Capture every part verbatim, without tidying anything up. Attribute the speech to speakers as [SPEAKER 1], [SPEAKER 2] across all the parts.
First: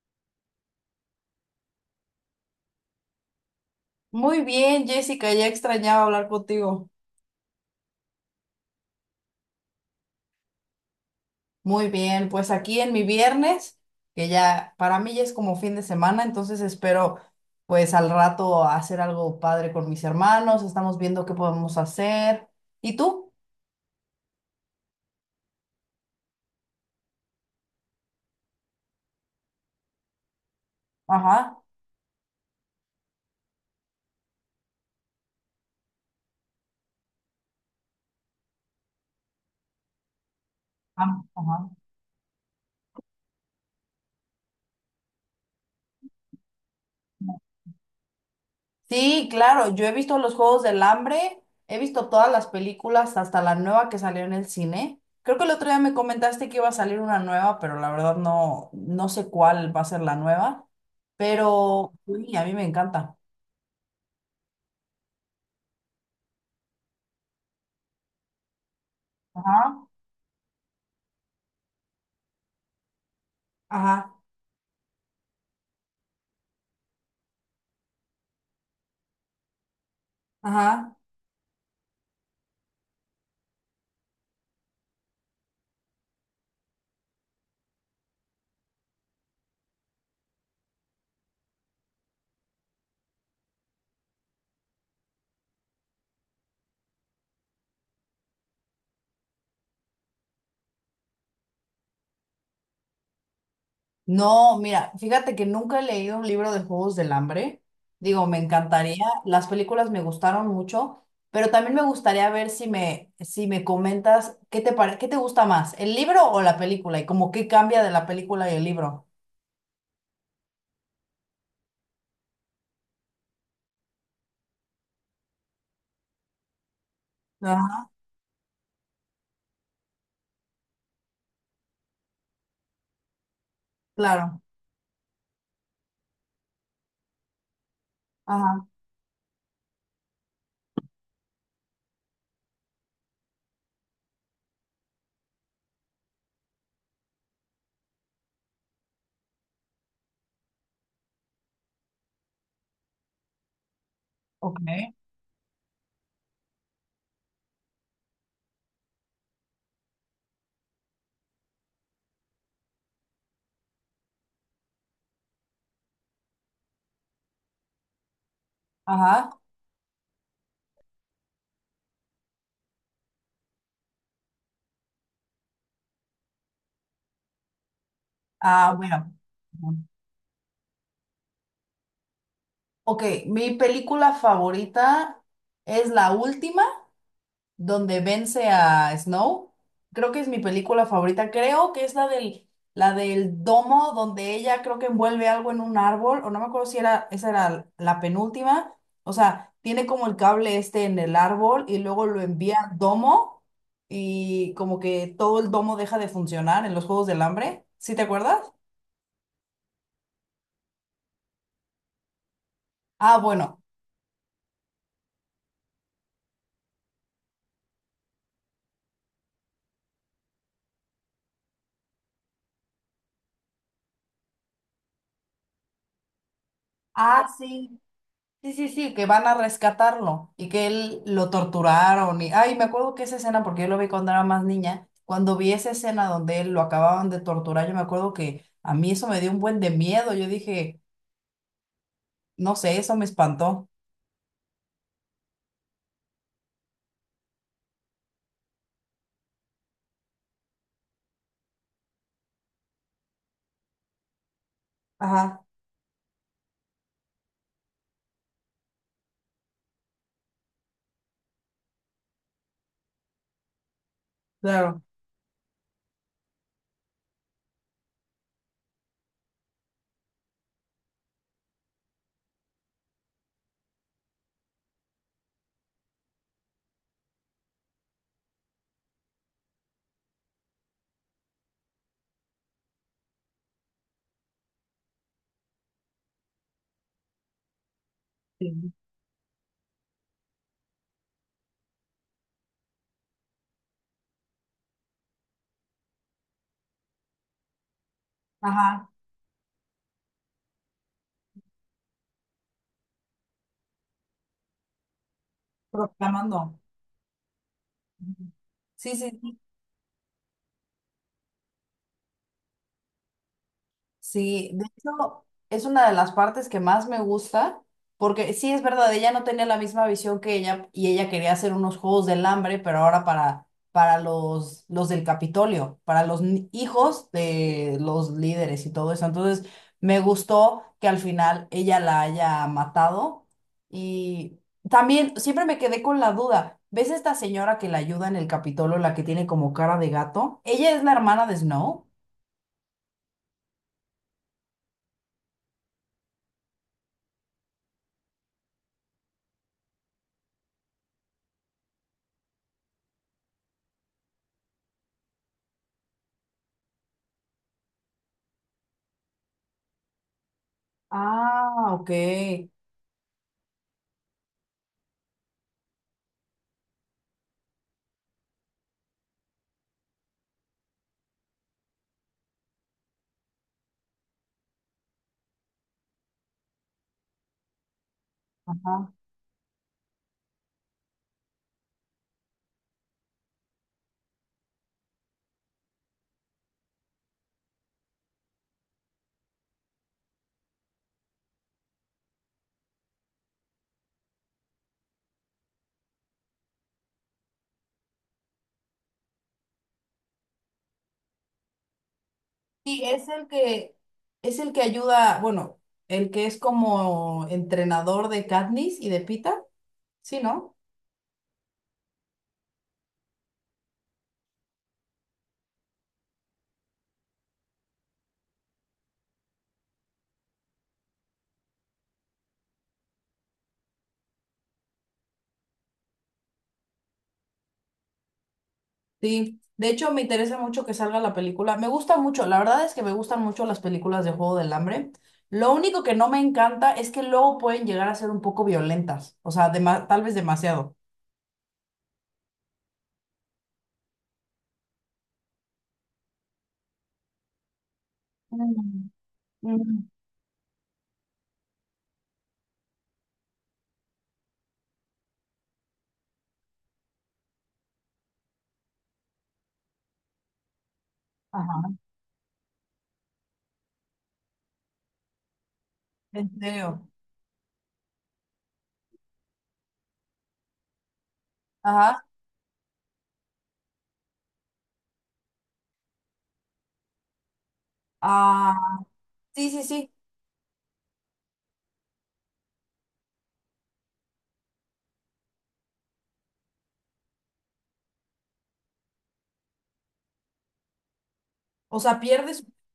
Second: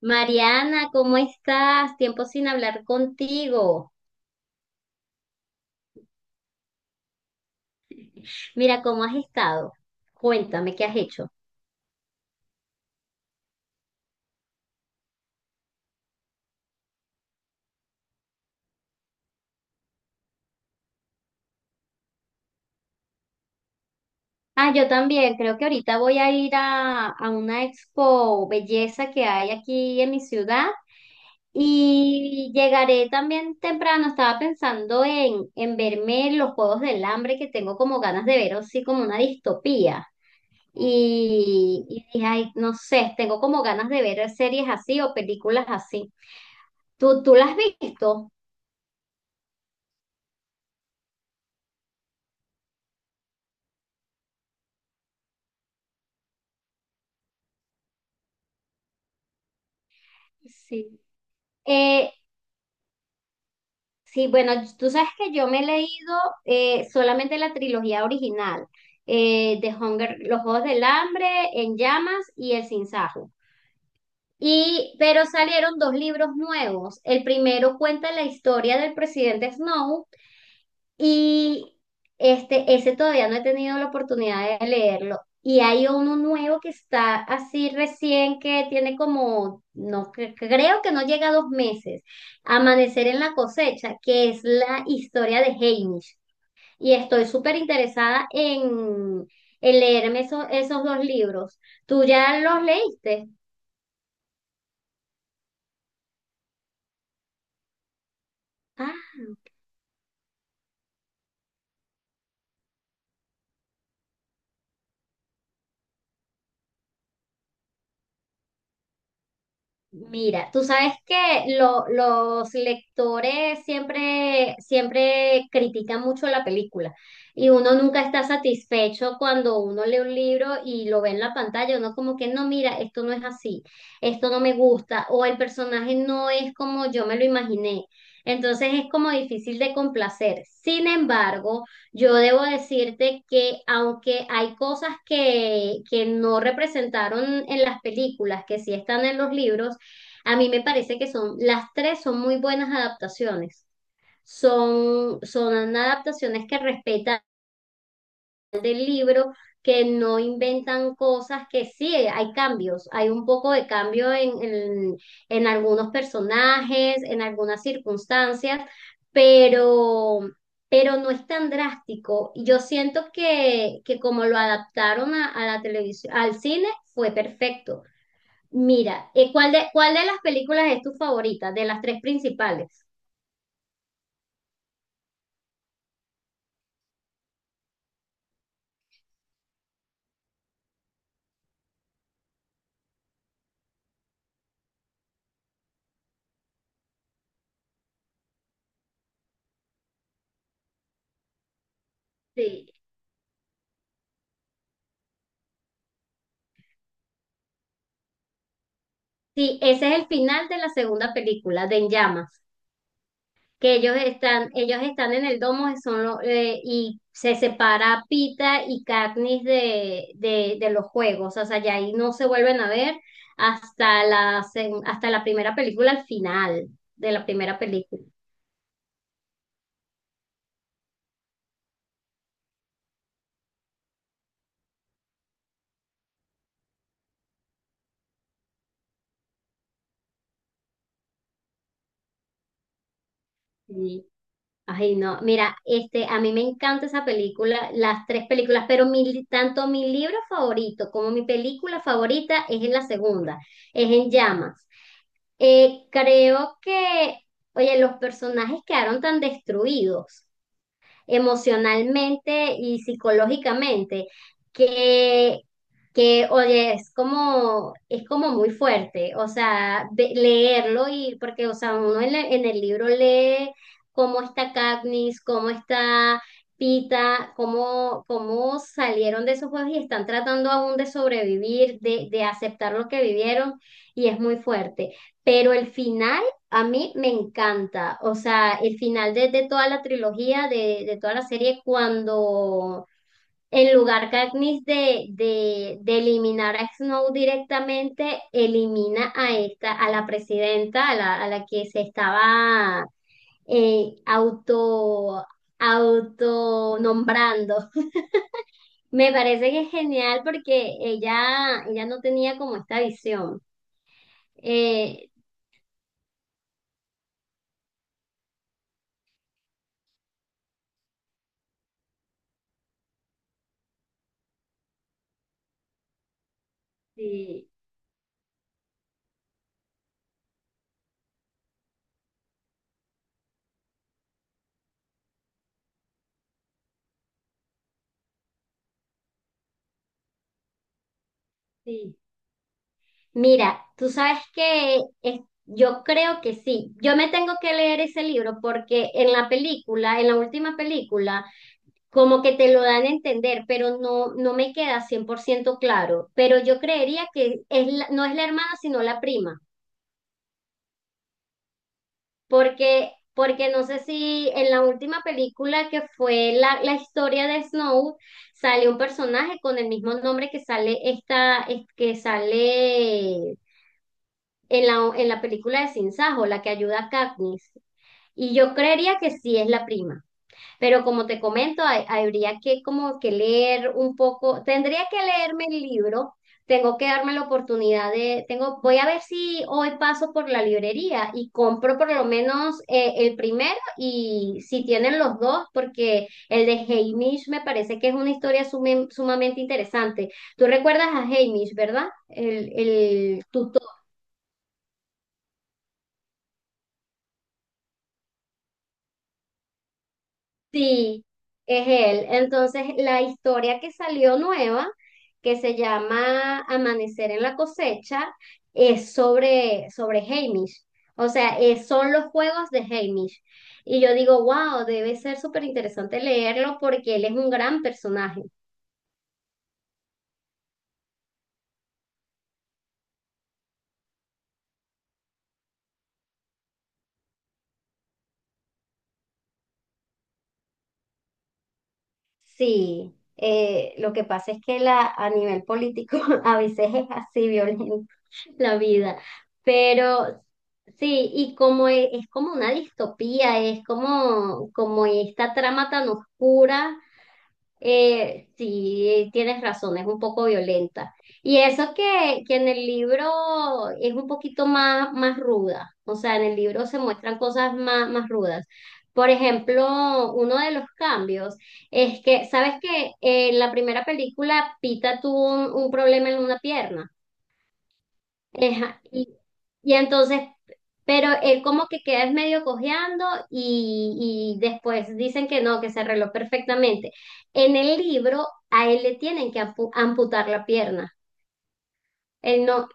[SPEAKER 1] Mariana, ¿cómo estás? Tiempo sin hablar contigo.
[SPEAKER 2] Muy bien, Jessica, ya extrañaba hablar contigo.
[SPEAKER 1] Mira, ¿cómo has estado? Cuéntame, ¿qué has hecho?
[SPEAKER 2] Muy bien, pues aquí en mi viernes, que ya para mí ya es como fin de semana, entonces espero pues al rato hacer algo padre con mis hermanos, estamos viendo qué podemos hacer. ¿Y tú?
[SPEAKER 1] Ah, yo también, creo que ahorita voy a ir a, a una expo belleza que hay aquí en mi ciudad
[SPEAKER 2] Ajá.
[SPEAKER 1] y llegaré también temprano. Estaba pensando en, en verme los Juegos del Hambre que tengo como ganas de ver, así como una distopía.
[SPEAKER 2] Am- Ajá.
[SPEAKER 1] Y, y dije, ay, no sé, tengo como ganas de ver series así o películas así. ¿Tú, tú las has visto?
[SPEAKER 2] Sí, claro, yo he visto los Juegos del Hambre, he visto todas las películas, hasta la nueva que salió en el cine. Creo que el otro día me comentaste que iba a salir una nueva, pero la verdad no, no sé cuál va a ser la nueva,
[SPEAKER 1] Sí.
[SPEAKER 2] pero
[SPEAKER 1] Eh,
[SPEAKER 2] uy, a mí me encanta.
[SPEAKER 1] sí, bueno, tú sabes que yo me he leído eh, solamente la trilogía original eh, de
[SPEAKER 2] Ajá,
[SPEAKER 1] Hunger, Los Juegos del Hambre, En Llamas y El Sinsajo.
[SPEAKER 2] ajá,
[SPEAKER 1] Y, pero salieron dos libros nuevos. El primero cuenta la historia del presidente Snow.
[SPEAKER 2] ajá.
[SPEAKER 1] Y este, ese todavía no he tenido la oportunidad de leerlo. Y hay uno nuevo que está así recién que tiene como, no cre- creo que no llega a dos meses, Amanecer en la cosecha, que es la historia de Hamish. Y estoy súper interesada en, en leerme eso- esos dos libros. ¿Tú ya los leíste?
[SPEAKER 2] No, mira, fíjate que nunca he leído un libro de Juegos del Hambre. Digo, me encantaría.
[SPEAKER 1] Ah.
[SPEAKER 2] Las películas me gustaron mucho, pero también me gustaría ver si me, si me comentas qué te pare- qué te gusta más, el libro o la película, y como qué cambia de la película y el libro.
[SPEAKER 1] Mira, tú sabes que lo- los lectores siempre, siempre critican mucho la película y uno
[SPEAKER 2] Ajá,
[SPEAKER 1] nunca está satisfecho cuando uno lee un libro y lo ve en la pantalla, uno como que no, mira, esto no es así, esto no
[SPEAKER 2] claro.
[SPEAKER 1] me gusta o el personaje no es como yo me lo imaginé.
[SPEAKER 2] Ajá.
[SPEAKER 1] Entonces es como difícil de complacer. Sin embargo, yo debo decirte que aunque hay cosas que, que no representaron en las películas, que sí están en los libros, a mí me parece que son, las tres son muy buenas adaptaciones.
[SPEAKER 2] Ok.
[SPEAKER 1] Son, son adaptaciones que respetan del libro, que no inventan cosas, que sí, hay cambios, hay un poco de cambio en, en, en algunos personajes, en algunas circunstancias,
[SPEAKER 2] Ajá.
[SPEAKER 1] pero, pero no es tan drástico. Y yo siento que, que como lo adaptaron a, a la televisión, al cine, fue perfecto.
[SPEAKER 2] Ah,
[SPEAKER 1] Mira,
[SPEAKER 2] bueno.
[SPEAKER 1] eh, ¿cuál de, cuál de las películas es tu favorita? De las tres principales.
[SPEAKER 2] Ok, mi película favorita es la última. Donde vence a Snow. Creo que es mi película favorita. Creo que es la del, la del domo, donde ella creo que envuelve algo en un árbol, o no me acuerdo si era, esa era la penúltima. O sea, tiene como el cable este en el árbol y luego lo envía
[SPEAKER 1] Sí,
[SPEAKER 2] al domo y como que todo el domo deja de funcionar en los Juegos del Hambre. ¿Sí te acuerdas?
[SPEAKER 1] sí, ese es el final de la segunda película, de En Llamas,
[SPEAKER 2] Ah, bueno.
[SPEAKER 1] que ellos están, ellos están en el domo son lo- eh, y se separa Pita y Katniss de, de, de los juegos, o sea, ya ahí no se vuelven a ver hasta la, seg- hasta la primera película, al final de la
[SPEAKER 2] Ah,
[SPEAKER 1] primera
[SPEAKER 2] sí.
[SPEAKER 1] película.
[SPEAKER 2] Sí, sí, sí, que van a rescatarlo y que él lo torturaron. Y, ay, me acuerdo que esa escena, porque yo lo vi cuando era más niña, cuando vi esa escena donde él lo acababan de torturar, yo me acuerdo que a mí eso me dio un buen de miedo. Yo dije, no sé, eso me espantó.
[SPEAKER 1] Sí. Ay, no, mira, este, a mí me encanta esa película, las tres películas, pero mi, tanto mi libro favorito como mi película favorita es en la segunda, es en llamas.
[SPEAKER 2] Ajá,
[SPEAKER 1] Eh, creo que, oye, los personajes quedaron tan destruidos emocionalmente y psicológicamente,
[SPEAKER 2] claro.
[SPEAKER 1] que, que oye, es como, es como muy fuerte, o sea, ve- leerlo y, porque, o sea, uno en, la- en el libro lee cómo está Katniss, cómo está Pita, cómo, cómo salieron de esos juegos y están tratando aún de sobrevivir, de, de aceptar lo que vivieron, y es muy fuerte. Pero el final a mí me encanta, o
[SPEAKER 2] Sí.
[SPEAKER 1] sea, el final de, de toda la trilogía, de, de toda la serie, cuando en lugar Katniss de, de, de eliminar a Snow directamente,
[SPEAKER 2] Ajá,
[SPEAKER 1] elimina a esta, a la presidenta, a la, a la que se estaba eh, auto,
[SPEAKER 2] proclamando.
[SPEAKER 1] autonombrando.
[SPEAKER 2] Ujú. Sí, sí,
[SPEAKER 1] Me
[SPEAKER 2] sí.
[SPEAKER 1] parece que es genial porque ella, ella no tenía como esta visión.
[SPEAKER 2] Sí, de
[SPEAKER 1] Eh,
[SPEAKER 2] hecho, es una de las partes que más me gusta, porque sí es verdad, ella no tenía la misma visión que ella y ella quería hacer unos juegos del hambre, pero ahora para, para los, los del Capitolio, para los ni- hijos
[SPEAKER 1] sí,
[SPEAKER 2] de los líderes y todo eso. Entonces, me gustó que al final ella la haya matado y también siempre me quedé con la duda. ¿Ves esta señora que la ayuda en el Capitolio, la que tiene como cara de gato? Ella es la hermana de Snow.
[SPEAKER 1] sí. Mira, tú sabes que es- yo creo que sí. Yo me tengo que leer ese libro porque en la película, en la última película, como que te lo dan a entender, pero no, no me queda cien por ciento claro. Pero yo creería que es la- no es la hermana, sino la prima.
[SPEAKER 2] Ah, ok.
[SPEAKER 1] Porque, porque no sé si en la última película que fue la, la historia de Snow, sale un personaje con el mismo nombre que sale esta, es- que sale en la, en la película de Sin Sajo, la que ayuda a Katniss. Y yo
[SPEAKER 2] Ajá.
[SPEAKER 1] creería que sí es la prima, pero como te comento, hay- habría que como que leer un poco, tendría que leerme el libro, tengo que darme la oportunidad de, tengo, voy a ver si hoy paso por la librería y compro por lo menos eh, el primero y si tienen los dos, porque el de Haymitch me parece que es una historia sume- sumamente interesante. Tú recuerdas a Haymitch, ¿verdad? El,
[SPEAKER 2] Sí, es
[SPEAKER 1] el,
[SPEAKER 2] el
[SPEAKER 1] tu
[SPEAKER 2] que es el que ayuda, bueno, el que es como entrenador de Katniss y de Pita, sí, ¿no?
[SPEAKER 1] Sí, es él. Entonces, la historia que salió nueva, que se llama Amanecer en la cosecha, es sobre, sobre Hamish. O sea, es- son los juegos de Hamish. Y yo digo, wow, debe ser súper interesante leerlo porque él es un gran personaje.
[SPEAKER 2] Sí. De hecho, me interesa mucho que salga la película. Me gusta mucho, la verdad es que me gustan mucho las películas de Juego del Hambre. Lo único que no me encanta es que luego pueden llegar a ser un poco violentas, o sea, dema- tal vez demasiado.
[SPEAKER 1] Sí, eh, lo que pasa es que la, a nivel político a veces es así violenta la
[SPEAKER 2] Mm,
[SPEAKER 1] vida,
[SPEAKER 2] mm.
[SPEAKER 1] pero sí, y como e- es, como una distopía, es como, como esta trama tan oscura. Eh, sí, tienes razón, es un poco violenta. Y eso
[SPEAKER 2] Ajá.
[SPEAKER 1] que, que en el libro es un poquito más, más ruda, o sea, en
[SPEAKER 2] ¿En
[SPEAKER 1] el libro se
[SPEAKER 2] serio?
[SPEAKER 1] muestran cosas más, más rudas. Por ejemplo, uno de los cambios es
[SPEAKER 2] Ajá.
[SPEAKER 1] que, ¿sabes que en la primera película Pita tuvo un, un problema en una pierna?
[SPEAKER 2] Ah,
[SPEAKER 1] Eja y,
[SPEAKER 2] sí, sí,
[SPEAKER 1] y
[SPEAKER 2] sí.
[SPEAKER 1] entonces, pero él como que queda es medio cojeando y, y después dicen que no, que se arregló perfectamente. En el libro a él le tienen que ampu- amputar la pierna.
[SPEAKER 2] O sea, pierdes.
[SPEAKER 1] Él no.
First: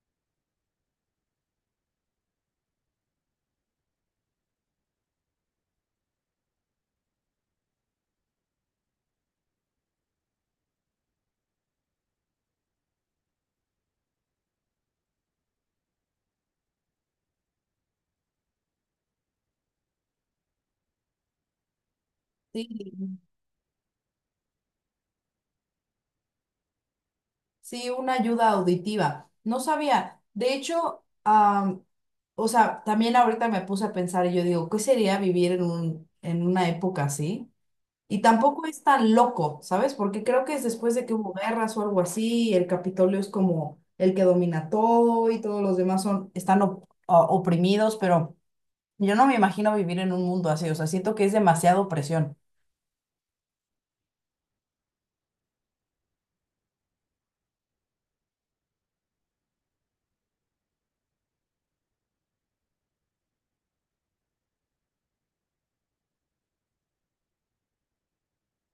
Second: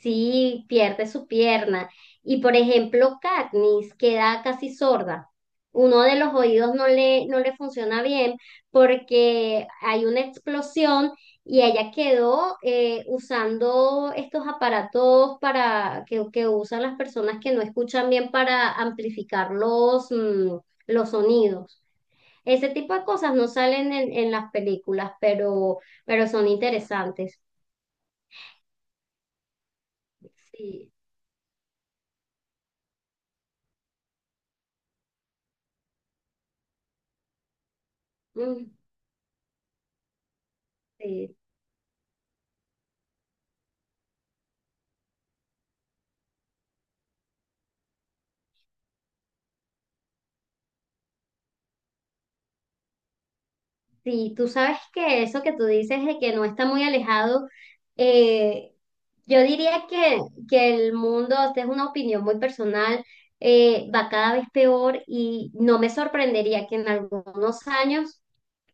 [SPEAKER 1] Sí, pierde su pierna. Y por ejemplo, Katniss queda casi sorda. Uno de los oídos no le, no le funciona bien porque hay una explosión y ella quedó eh, usando estos aparatos para que, que usan las personas que no escuchan bien para amplificar los, mm, los sonidos. Ese tipo de
[SPEAKER 2] Sí.
[SPEAKER 1] cosas no salen en, en las películas, pero, pero son interesantes.
[SPEAKER 2] Sí, una ayuda auditiva. No sabía. De
[SPEAKER 1] Sí.
[SPEAKER 2] hecho, am, o sea, también ahorita me puse a pensar y yo digo, ¿qué sería vivir en un, en una época así? Y tampoco
[SPEAKER 1] Mm.
[SPEAKER 2] es tan loco, ¿sabes? Porque creo que es después de que hubo
[SPEAKER 1] Sí,
[SPEAKER 2] guerras o algo así, y el Capitolio es como el que domina todo y todos los demás son, están op- o- oprimidos, pero yo no me imagino vivir en un mundo así. O sea, siento que es demasiada opresión.
[SPEAKER 1] Sí, tú sabes que eso que tú dices de que no está muy alejado, eh, yo diría que, que el mundo, esta es una opinión muy personal, eh, va cada vez peor y no me sorprendería que en algunos años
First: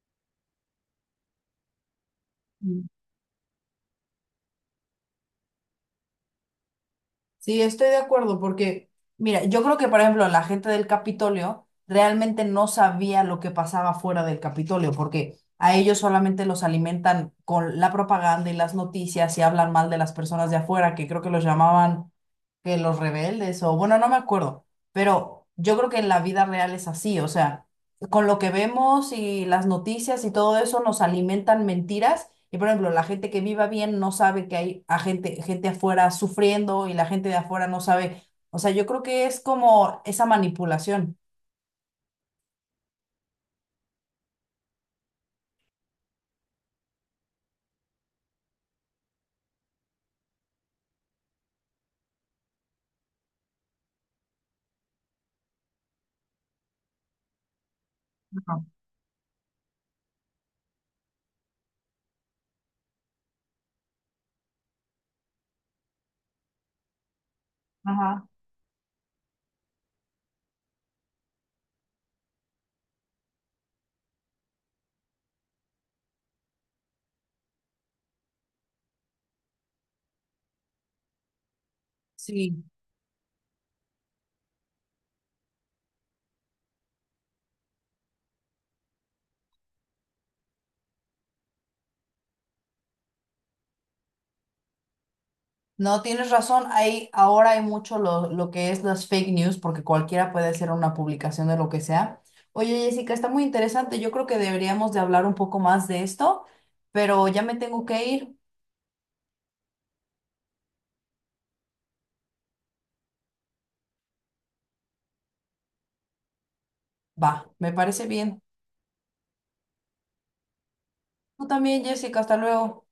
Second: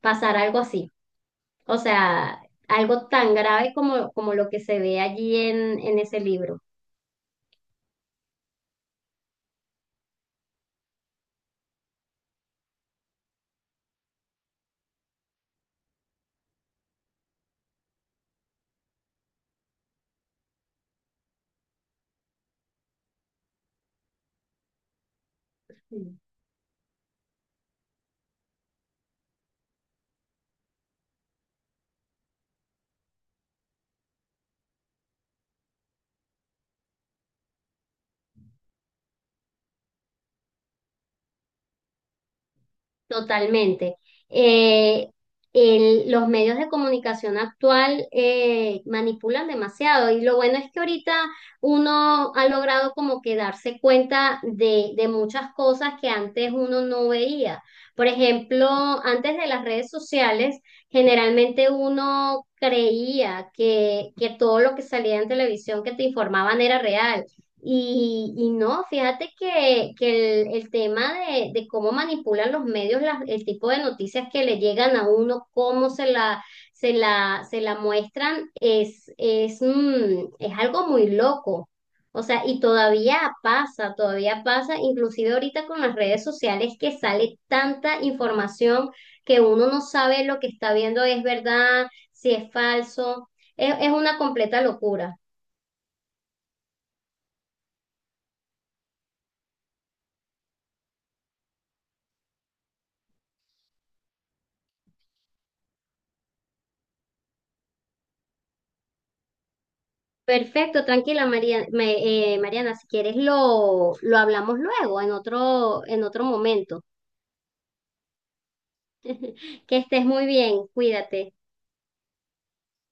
[SPEAKER 1] pasara algo así. O sea, algo tan grave como, como lo que se ve allí en, en ese libro.
[SPEAKER 2] Sí, estoy de acuerdo, porque, mira, yo creo que, por ejemplo, la gente del Capitolio realmente no sabía lo que pasaba fuera del Capitolio, porque a ellos solamente los alimentan con la propaganda y las noticias y hablan mal de las personas de afuera, que creo que los llamaban que los rebeldes, o bueno, no me acuerdo, pero yo creo que en la vida real es así, o sea, con lo que vemos y las noticias y todo eso nos alimentan mentiras. Y por ejemplo, la gente que viva bien no sabe que hay a gente, gente afuera sufriendo y la gente de afuera no sabe. O sea, yo creo que es como esa manipulación.
[SPEAKER 1] Totalmente. Eh, el- los medios de comunicación actual eh, manipulan demasiado y lo bueno es que ahorita uno ha logrado como que darse cuenta de, de muchas cosas que antes uno no veía. Por
[SPEAKER 2] Ajá.
[SPEAKER 1] ejemplo, antes de las redes sociales, generalmente uno creía que, que todo lo que salía en televisión que te informaban era real.
[SPEAKER 2] Ajá.
[SPEAKER 1] Y, y no, fíjate que, que el, el tema de, de cómo manipulan los medios las- el tipo de noticias que le llegan a uno, cómo se la, se la, se la muestran, es, es, mm, es algo muy loco. O sea, y
[SPEAKER 2] Sí.
[SPEAKER 1] todavía pasa, todavía pasa, inclusive ahorita con las redes sociales que sale tanta información que uno no sabe lo que está viendo es verdad, si es falso. es es una completa locura.
[SPEAKER 2] No, tienes razón. Hay, ahora hay mucho lo, lo que es las fake news, porque cualquiera puede hacer una publicación de lo que sea. Oye, Jessica, está muy interesante. Yo creo que deberíamos de hablar un poco más de esto, pero ya me tengo que ir.
[SPEAKER 1] Perfecto, tranquila María, me- eh, Mariana, si quieres lo, lo hablamos luego en otro, en otro momento.
[SPEAKER 2] Va, me parece bien.
[SPEAKER 1] Que estés muy bien, cuídate.
[SPEAKER 2] Tú también, Jessica, hasta luego.